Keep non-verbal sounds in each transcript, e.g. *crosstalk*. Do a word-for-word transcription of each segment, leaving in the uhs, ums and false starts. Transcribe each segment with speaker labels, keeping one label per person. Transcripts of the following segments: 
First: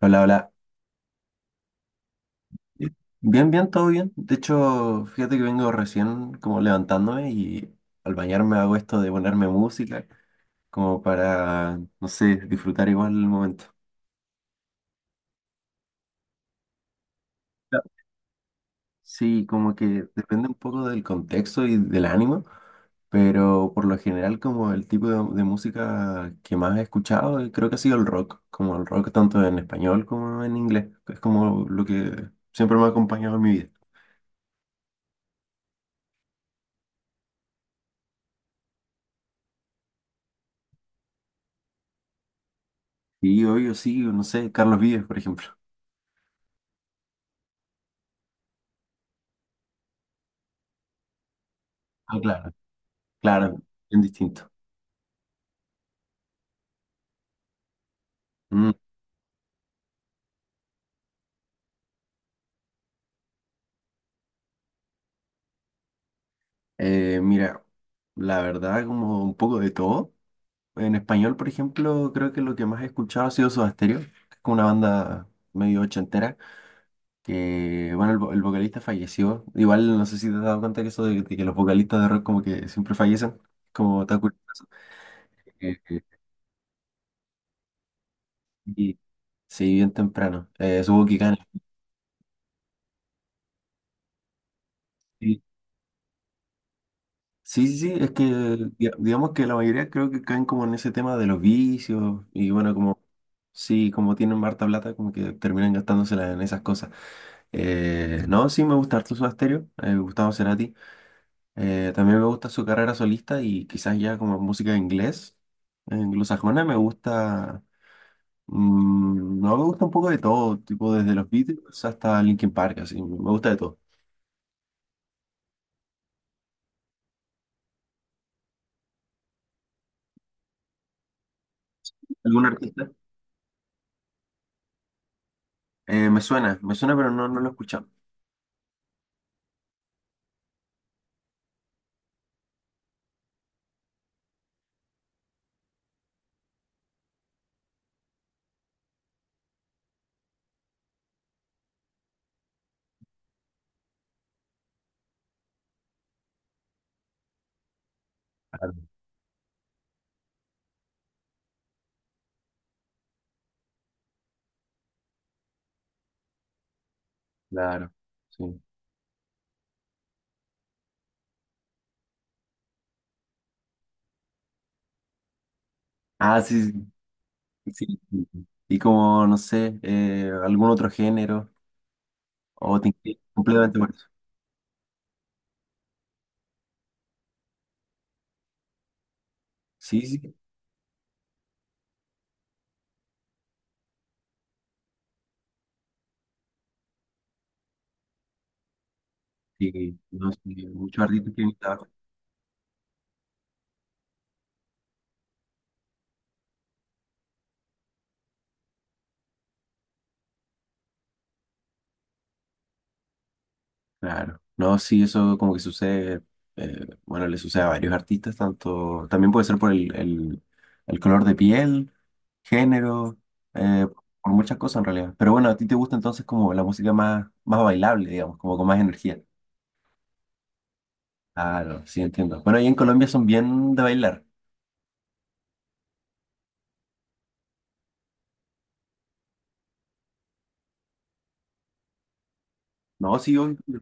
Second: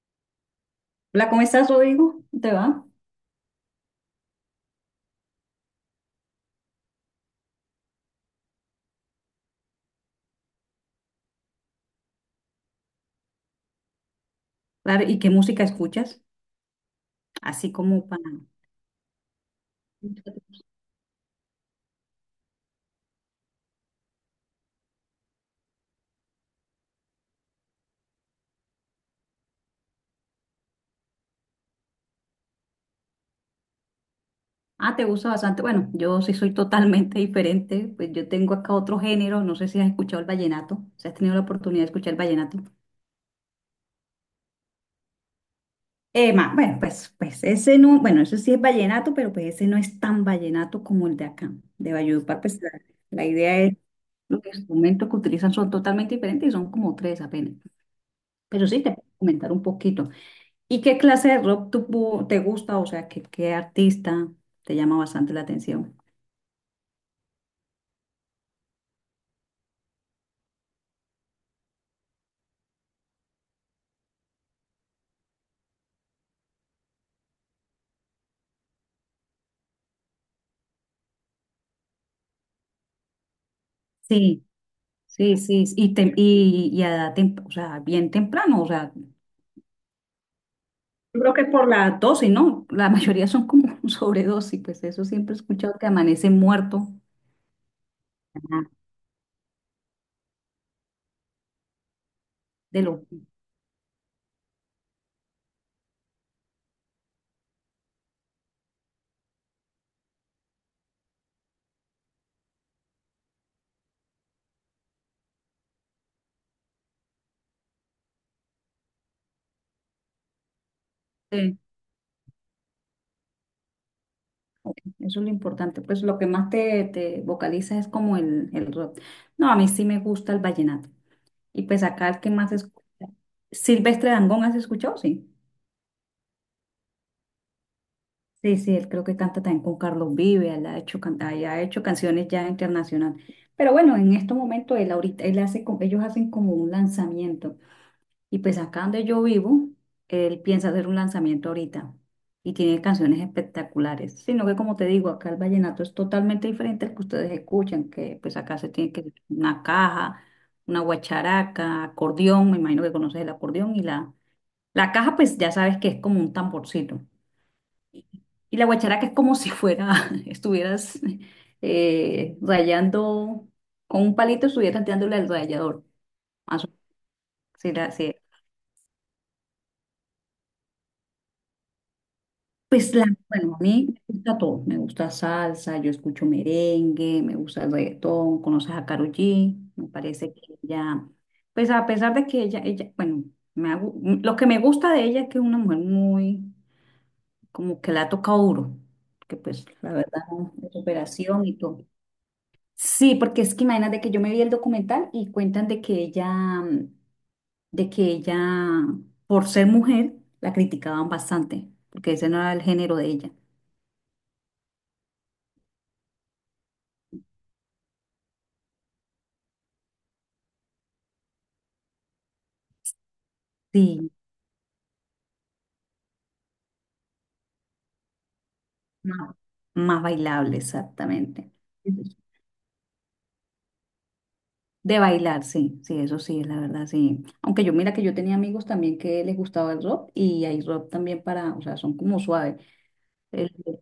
Speaker 1: Hola, hola.
Speaker 2: Hola, ¿cómo estás, Rodrigo? ¿Cómo ¿Te va?
Speaker 1: Bien, bien, todo bien. De hecho, fíjate que vengo recién como levantándome y al bañarme hago esto de ponerme música como para, no sé, disfrutar igual el momento.
Speaker 2: Claro, ¿y qué música escuchas? Así
Speaker 1: Claro.
Speaker 2: como para...
Speaker 1: Sí, como que depende un poco del contexto y del ánimo, pero por lo general como el tipo de, de música que más he escuchado eh, creo que ha sido el rock, como el rock tanto en español como en inglés. Es como lo que siempre me ha acompañado en mi vida.
Speaker 2: Ah, te gusta bastante. Bueno, yo sí soy totalmente *laughs* diferente. Pues yo tengo acá otro género. No sé si has escuchado el vallenato. Si has tenido la oportunidad de escuchar el vallenato.
Speaker 1: Y hoy yo sí, no sé, Carlos Vives, por ejemplo.
Speaker 2: Eh, ma, bueno, pues, pues ese no... Bueno, eso sí es vallenato, pero pues ese no es tan vallenato como el de acá, de
Speaker 1: Ah,
Speaker 2: Valledupar.
Speaker 1: claro,
Speaker 2: Pues la, la idea
Speaker 1: claro,
Speaker 2: es...
Speaker 1: bien
Speaker 2: Los
Speaker 1: distinto.
Speaker 2: instrumentos que utilizan son totalmente diferentes y son como tres apenas. Pero
Speaker 1: Mm.
Speaker 2: sí, te puedo comentar un poquito. ¿Y qué clase de rock tú te gusta? O sea, ¿qué, qué artista te llama bastante la atención?
Speaker 1: Eh, mira, la verdad, como un poco de todo. En español, por ejemplo, creo que lo que más he escuchado ha sido Soda Stereo, que es como una banda medio ochentera, que, bueno, el, vo- el vocalista falleció. Igual, no sé si te has dado cuenta que eso de, de que los vocalistas de rock como que siempre fallecen, como está
Speaker 2: Sí,
Speaker 1: curioso.
Speaker 2: sí, sí.
Speaker 1: Eh,
Speaker 2: Y,
Speaker 1: eh,
Speaker 2: tem- y, y a edad tem- o sea, bien temprano, o sea,
Speaker 1: y
Speaker 2: yo
Speaker 1: sí, bien temprano. Eh, supongo que
Speaker 2: creo
Speaker 1: gana.
Speaker 2: que por la dosis, ¿no? La mayoría son como *laughs* sobredosis, pues eso siempre he
Speaker 1: Sí.
Speaker 2: escuchado que amanece muerto.
Speaker 1: Sí, sí, sí, es que
Speaker 2: Ajá.
Speaker 1: diga- digamos que la mayoría creo que caen como en ese tema de los vicios y bueno,
Speaker 2: De
Speaker 1: como
Speaker 2: lo,
Speaker 1: sí, como tienen harta plata, como que terminan gastándosela en esas cosas. Eh, no, sí, me gusta harto su Stereo, eh, Gustavo Cerati. Eh, también me gusta su carrera solista y quizás ya como música en inglés, eh, anglosajona, me gusta, mm, no, me gusta un poco de todo, tipo desde los
Speaker 2: sí,
Speaker 1: Beatles hasta Linkin Park, así, me gusta de todo.
Speaker 2: ok, eso es lo importante. Pues lo que más te, te vocaliza es como el, el rock. No, a mí sí me gusta el vallenato. Y pues acá el que
Speaker 1: ¿Algún
Speaker 2: más escucha.
Speaker 1: artista?
Speaker 2: Silvestre Dangond, ¿has escuchado? Sí.
Speaker 1: Eh, me suena, me suena, pero no, no lo he escuchado.
Speaker 2: Sí, sí, él creo que canta también con Carlos Vives, él ha hecho, can- ah, ya ha hecho canciones ya internacional. Pero bueno, en estos momentos él ahorita, él hace, co- ellos hacen como un lanzamiento. Y pues acá donde yo vivo, él piensa hacer un lanzamiento ahorita. Y tiene canciones espectaculares. Sino que como te digo, acá el vallenato es totalmente diferente al que ustedes escuchan, que pues acá se
Speaker 1: Claro,
Speaker 2: tiene que una caja, una guacharaca, acordeón, me imagino que conoces el acordeón y la, la caja pues ya sabes que es como un tamborcito.
Speaker 1: claro.
Speaker 2: Y
Speaker 1: Sí.
Speaker 2: la guacharaca es como si fuera, *laughs* estuvieras eh, rayando, con un palito estuvieras dándole al rallador.
Speaker 1: Ah,
Speaker 2: Más
Speaker 1: sí,
Speaker 2: o-
Speaker 1: sí,
Speaker 2: sí, la-
Speaker 1: sí,
Speaker 2: sí.
Speaker 1: sí, sí. Y como, no sé, eh, algún otro género, o te
Speaker 2: Pues la,
Speaker 1: inclinas
Speaker 2: bueno, a
Speaker 1: completamente
Speaker 2: mí
Speaker 1: por eso.
Speaker 2: me gusta todo. Me gusta salsa, yo escucho merengue, me gusta el reggaetón, conoces a Karol G. Me
Speaker 1: Sí,
Speaker 2: parece
Speaker 1: sí,
Speaker 2: que ella, pues a pesar de que ella, ella, bueno, me ha gu- lo que me gusta de ella es que es una mujer muy, como que la ha tocado duro, que pues la
Speaker 1: sí,
Speaker 2: verdad,
Speaker 1: no sí
Speaker 2: de
Speaker 1: muchos artistas que
Speaker 2: superación y
Speaker 1: trabajo.
Speaker 2: todo. Sí, porque es que imagínate que yo me vi el documental y cuentan de que ella, mm, de que ella, por ser mujer, la criticaban bastante, porque ese no era el género de ella.
Speaker 1: Claro, no, sí, eso como que sucede, eh, bueno, le sucede a varios artistas, tanto, también puede ser por el, el, el color de piel, género, eh,
Speaker 2: Sí,
Speaker 1: por muchas cosas en realidad. Pero bueno, a ti te gusta entonces como la música más, más bailable, digamos, como con más energía.
Speaker 2: más, más bailable, exactamente.
Speaker 1: Claro, sí, entiendo. Bueno, ahí en Colombia son bien de bailar.
Speaker 2: De bailar, sí, sí, eso sí, es la verdad, sí. Aunque yo mira que yo tenía amigos también que les gustaba el rock y hay rock también para, o sea, son como suaves.
Speaker 1: No, sí, obvio.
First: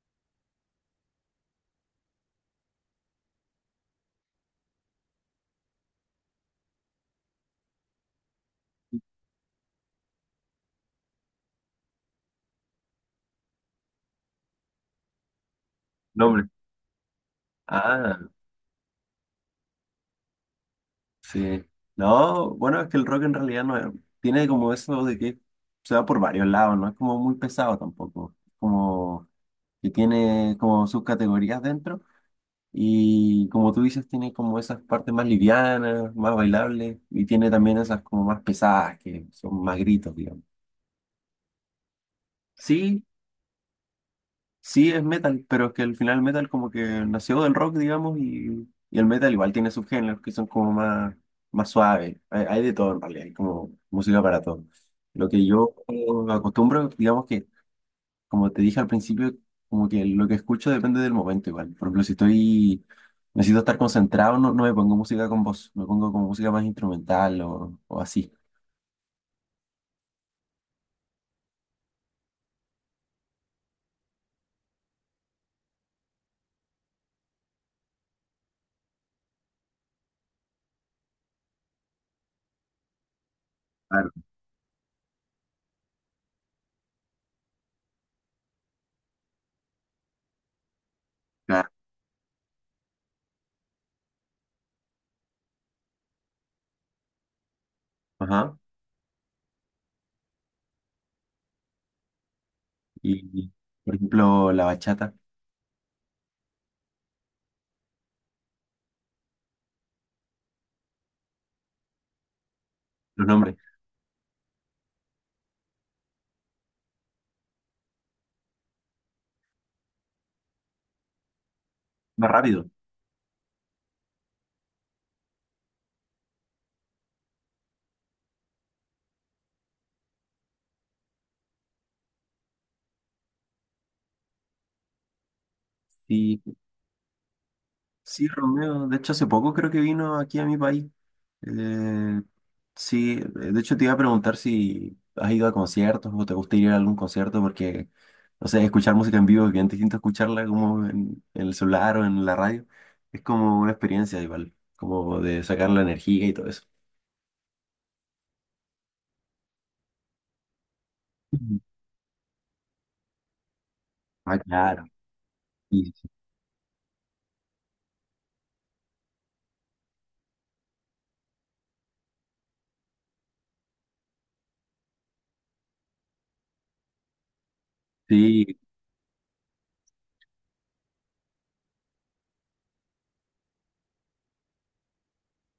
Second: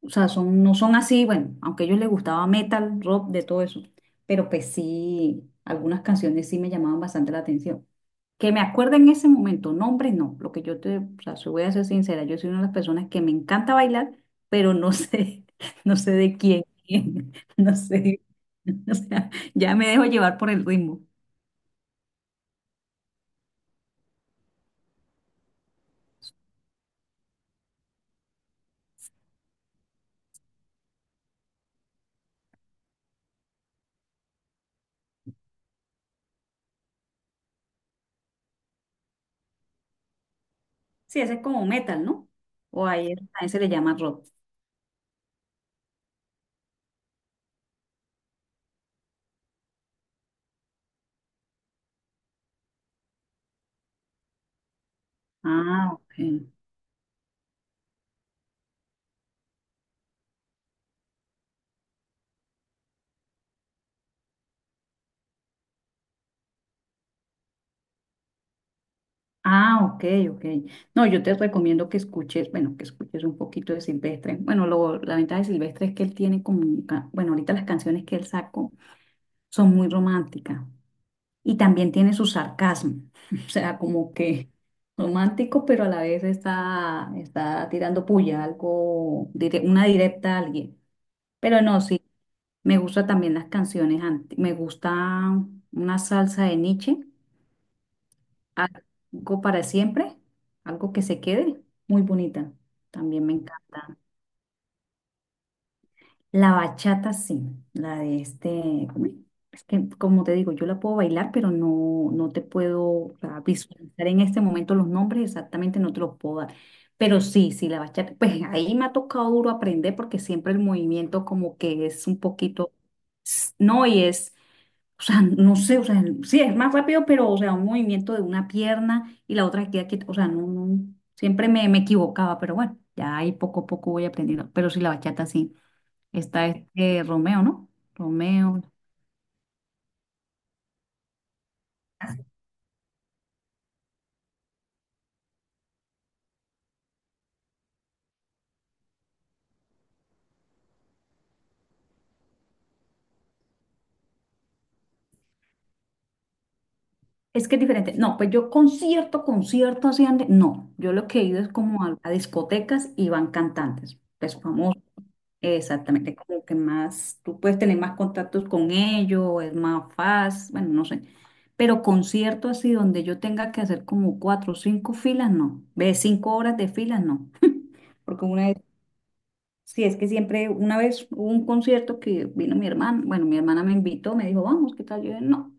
Speaker 2: O sea, son, no son así, bueno, aunque a ellos les gustaba metal, rock, de todo eso. Pero pues sí, algunas canciones sí me llamaban bastante la atención. Que me acuerde en ese momento, nombres no. Lo que yo te, o sea, se- voy a ser sincera, yo soy una de las personas que me encanta bailar, pero no sé, *laughs* no sé
Speaker 1: No,
Speaker 2: de
Speaker 1: hombre.
Speaker 2: quién, quién, *laughs* no sé.
Speaker 1: Ah,
Speaker 2: *laughs* O sea, ya me dejo llevar por el ritmo.
Speaker 1: sí. No, bueno, es que el rock en realidad no es- tiene como eso de que se va por varios lados, no es como muy pesado tampoco. Como que tiene como sus categorías dentro y como tú dices, tiene como esas partes más livianas, más bailables y tiene también esas como más pesadas que son más gritos, digamos.
Speaker 2: Sí, ese es como metal, ¿no? O
Speaker 1: Sí,
Speaker 2: ahí es- a ese le llama rock.
Speaker 1: sí, es metal, pero es que al final el metal como que nació del rock, digamos, y, y el metal igual tiene subgéneros que son como más, más suaves. Hay, hay de todo en realidad, hay como música para todo. Lo que yo
Speaker 2: Ah, ok.
Speaker 1: acostumbro, digamos que, como te dije al principio, como que lo que escucho depende del momento igual. Por ejemplo, si estoy, necesito estar concentrado, no, no me pongo música con voz, me pongo como música más instrumental o, o así.
Speaker 2: Ah, ok, ok. No, yo te recomiendo que escuches, bueno, que escuches un poquito de Silvestre. Bueno, lo, la ventaja de Silvestre es que él tiene como, un ca- bueno, ahorita las canciones que él sacó son muy románticas y también tiene su sarcasmo, *laughs* o sea,
Speaker 1: Claro,
Speaker 2: como que romántico, pero a la vez está, está tirando puya, algo, dire- una directa a alguien. Pero
Speaker 1: claro.
Speaker 2: no, sí, me gustan también las canciones, ant- me gusta una salsa de Nietzsche.
Speaker 1: Ajá.
Speaker 2: Algo para siempre, algo que se quede, muy bonita. También me
Speaker 1: Y, por
Speaker 2: encanta.
Speaker 1: ejemplo, la bachata,
Speaker 2: La bachata, sí, la de este, ¿cómo es? Es que como te digo, yo la puedo bailar, pero no, no te puedo o
Speaker 1: los
Speaker 2: sea,
Speaker 1: nombres,
Speaker 2: visualizar en este momento los nombres exactamente, no te los puedo dar. Pero sí, sí, la bachata, pues ahí me ha tocado duro aprender porque siempre el movimiento como que es un
Speaker 1: más rápido.
Speaker 2: poquito, no, y es o sea, no sé, o sea, sí, es más rápido, pero, o sea, un movimiento de una pierna y la otra que queda quieta. O sea, no, no, siempre me, me equivocaba, pero bueno, ya ahí poco a poco voy aprendiendo. Pero sí, la bachata sí.
Speaker 1: Sí.
Speaker 2: Está este Romeo, ¿no?
Speaker 1: Sí,
Speaker 2: Romeo.
Speaker 1: Romeo, de hecho hace poco creo que vino aquí a mi país. Eh, sí, de hecho te iba a preguntar si has ido a conciertos o te gusta ir a algún concierto porque, no sé, escuchar música en vivo es bien distinto a escucharla como en, en el celular o en la radio. Es como una experiencia igual, como de sacar la energía y todo eso.
Speaker 2: Es que es diferente. No, pues yo concierto, concierto así ande. No, yo lo que he ido es
Speaker 1: Ujú.
Speaker 2: como a, a discotecas y van cantantes, pues
Speaker 1: Ah,
Speaker 2: famosos.
Speaker 1: claro. Sí,
Speaker 2: Exactamente, como que más, tú puedes tener más contactos con ellos, es más fácil, bueno, no sé. Pero concierto así donde yo tenga que hacer como cuatro o cinco filas, no. Ve, cinco horas de filas, no. Porque una vez,
Speaker 1: sí,
Speaker 2: sí, es que siempre, una vez hubo un concierto que vino mi hermana, bueno, mi hermana me invitó, me dijo, vamos, ¿qué tal? Yo dije, no.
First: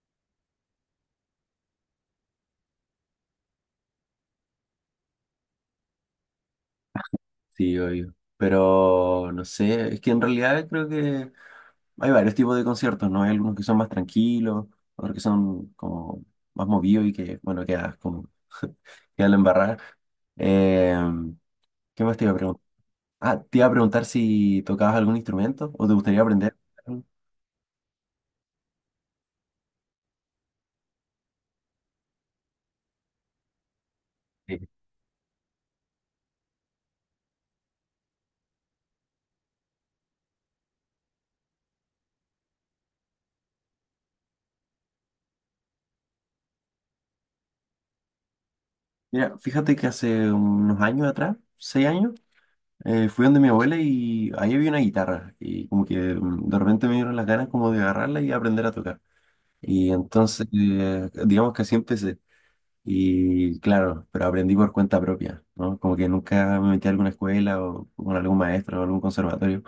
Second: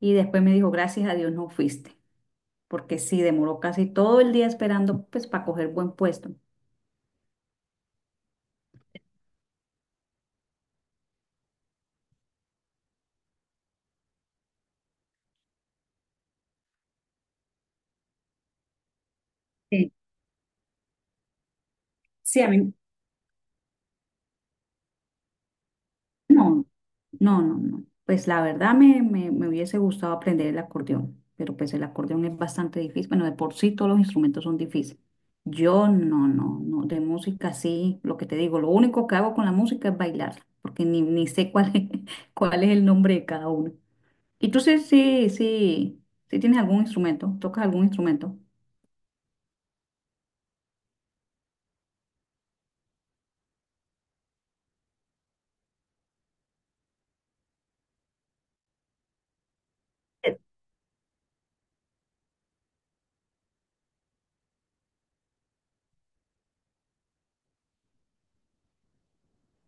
Speaker 2: Y después me dijo, gracias a Dios no fuiste, porque sí, demoró casi todo el día esperando, pues, para coger buen puesto.
Speaker 1: sí, obvio. Pero no sé, es que en realidad creo que hay varios tipos de conciertos, ¿no? Hay algunos que son más tranquilos, otros que son como más movidos y que, bueno, quedas como, *laughs* quedas la embarrada.
Speaker 2: Sí,
Speaker 1: Eh, ¿Qué más te iba a
Speaker 2: sí, a
Speaker 1: preguntar?
Speaker 2: mí,
Speaker 1: Ah, te iba a preguntar si tocabas algún instrumento o te gustaría aprender.
Speaker 2: no, no, no, no. Pues la verdad me, me, me hubiese gustado aprender el acordeón, pero pues el acordeón es bastante difícil. Bueno, de por sí todos los instrumentos son
Speaker 1: Sí.
Speaker 2: difíciles. Yo no, no, no. De música sí, lo que te digo, lo único que hago con la música es bailar, porque ni, ni sé cuál es, *laughs* cuál es el nombre de cada uno. ¿Y tú sí, sí, sí, sí tienes algún instrumento? ¿Tocas algún instrumento?
Speaker 1: Mira, fíjate que hace unos años atrás, seis años, eh, fui donde mi abuela y ahí había una guitarra y como que mm, de repente me dieron las ganas como de agarrarla y aprender a tocar. Y
Speaker 2: Eh,
Speaker 1: entonces, eh, digamos que así empecé. Y claro, pero aprendí por cuenta propia, ¿no? Como que nunca me metí a alguna escuela o con algún maestro o algún conservatorio.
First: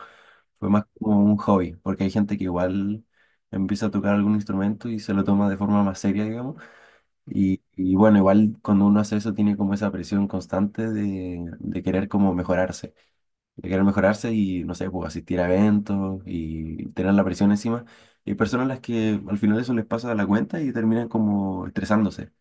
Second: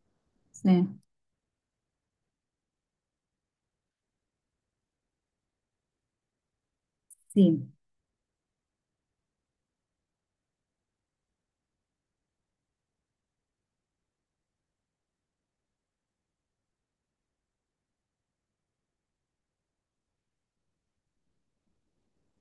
Speaker 1: Fue
Speaker 2: Sí.
Speaker 1: más como un hobby, porque hay gente que igual empieza a tocar algún instrumento y se lo toma de forma más seria, digamos. Y,
Speaker 2: Sí.
Speaker 1: y bueno, igual cuando uno hace eso tiene como esa presión constante de, de querer como mejorarse, de querer mejorarse y, no sé, pues asistir a eventos y tener la presión encima. Y hay personas a las que al final eso les pasa de la cuenta y terminan como estresándose.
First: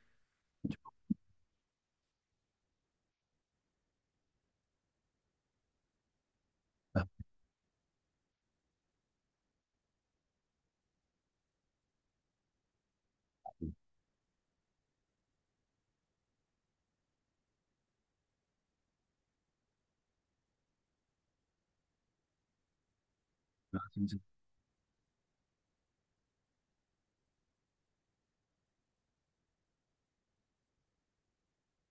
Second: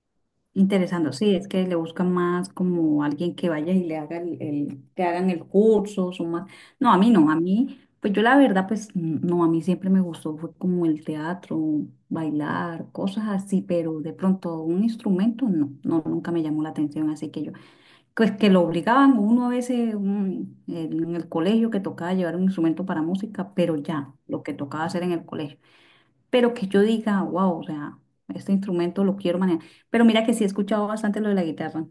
Speaker 2: Interesando, sí, es que le buscan más como alguien que vaya y le haga el, el- que hagan el curso, son más. No, a
Speaker 1: Ah,
Speaker 2: mí no, a mí, pues yo la verdad, pues n- no, a mí siempre me gustó, fue como el teatro, bailar, cosas así, pero de pronto un instrumento no, no, nunca me llamó la atención, así que yo, pues que lo obligaban uno a veces un- en el colegio que tocaba llevar un instrumento para música, pero
Speaker 1: ah, sí,
Speaker 2: ya,
Speaker 1: sí.
Speaker 2: lo que tocaba hacer en el colegio pero que yo diga, wow, o sea, este instrumento lo quiero manejar. Pero mira que sí he escuchado bastante lo de la guitarra.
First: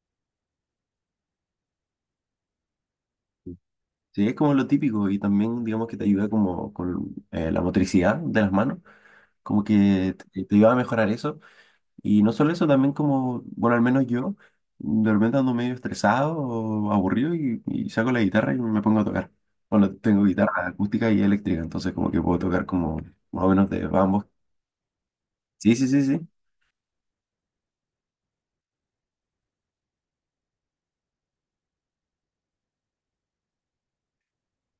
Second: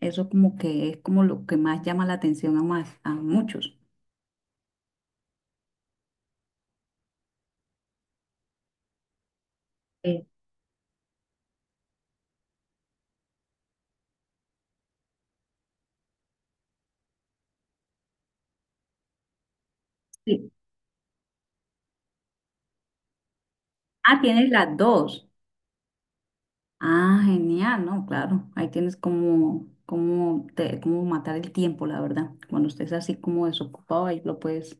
Speaker 2: Eso como que es como lo que más llama la atención a más, a muchos.
Speaker 1: Sí, es como lo típico y también digamos que te ayuda como con eh, la motricidad de las manos, como que
Speaker 2: Eh,
Speaker 1: te, te ayuda a mejorar eso. Y no solo eso, también como, bueno, al menos yo, de repente ando medio estresado o aburrido y, y saco la guitarra y me pongo a tocar. Bueno, tengo
Speaker 2: Sí.
Speaker 1: guitarra acústica y eléctrica, entonces como que puedo tocar como más o menos de
Speaker 2: Ah,
Speaker 1: ambos.
Speaker 2: tienes las dos.
Speaker 1: Sí, sí, sí, sí.
Speaker 2: Ah, genial, ¿no? Claro, ahí tienes como, como, te, como matar el tiempo, la verdad. Cuando estés así como desocupado, ahí lo puedes.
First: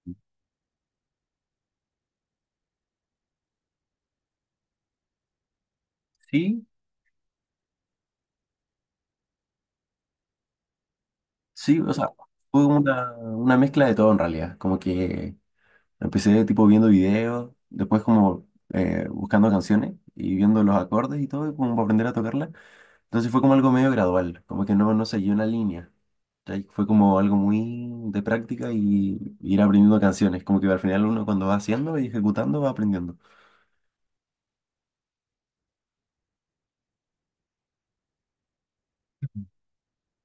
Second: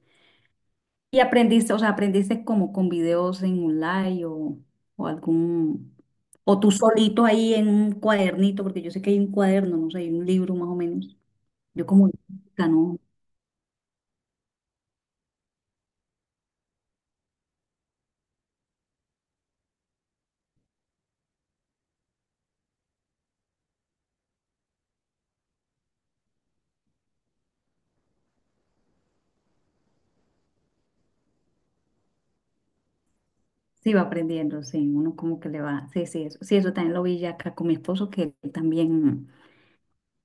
Speaker 2: ¿Y aprendiste, o sea, aprendiste como con videos en online o, o algún, o
Speaker 1: Sí,
Speaker 2: tú solito ahí en un cuadernito, porque yo sé que hay un cuaderno, no sé, hay un libro más o menos.
Speaker 1: sí,
Speaker 2: Yo
Speaker 1: o sea,
Speaker 2: como,
Speaker 1: fue
Speaker 2: ya ¿no?
Speaker 1: una, una mezcla de todo en realidad, como que... Empecé tipo viendo videos, después como eh, buscando canciones y viendo los acordes y todo, como para aprender a tocarla. Entonces fue como algo medio gradual, como que no, no seguí una línea. ¿Cachai? Fue como algo muy de práctica y ir aprendiendo canciones, como que al final uno cuando va haciendo y ejecutando va aprendiendo.
Speaker 2: Sí, va aprendiendo, sí, uno como que le va, sí, sí, eso, sí, eso también lo vi ya acá con mi esposo, que él también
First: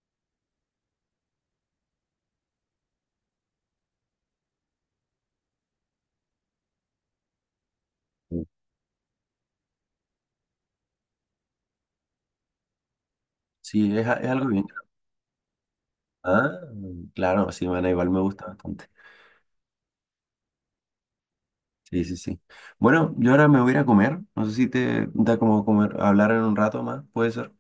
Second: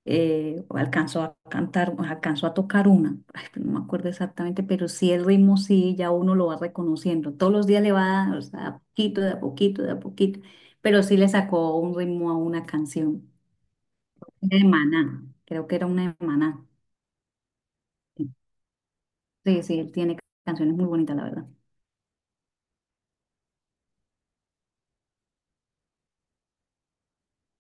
Speaker 2: eh, alcanzó a cantar, alcanzó a tocar una, ay, pero no me acuerdo exactamente, pero sí el ritmo sí, ya uno lo va reconociendo, todos los días le va, o
Speaker 1: Sí.
Speaker 2: sea, a poquito, de a poquito, de a poquito, pero sí le sacó un ritmo a una canción,
Speaker 1: Sí, es, a- es algo
Speaker 2: de
Speaker 1: bien.
Speaker 2: Maná, creo que era una de
Speaker 1: Ah,
Speaker 2: Maná.
Speaker 1: claro, sí, bueno, igual me gusta bastante.
Speaker 2: Sí, sí, él tiene canciones muy bonitas, la verdad.
Speaker 1: Sí, sí, sí. Bueno, yo ahora me voy a ir a comer. No sé si te da como comer, hablar en un rato más, puede ser.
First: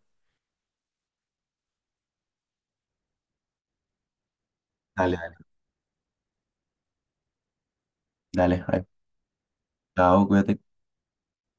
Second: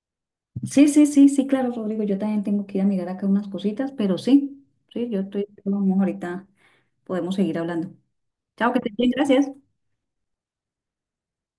Speaker 2: Sí, sí, sí, sí, claro, Rodrigo, yo también tengo que ir a mirar acá unas cositas, pero sí, sí,
Speaker 1: Dale,
Speaker 2: yo
Speaker 1: dale.
Speaker 2: estoy, vamos, ahorita podemos seguir hablando.
Speaker 1: Dale,
Speaker 2: Chao, que
Speaker 1: ahí.
Speaker 2: te bien, gracias.
Speaker 1: Chao, cuídate.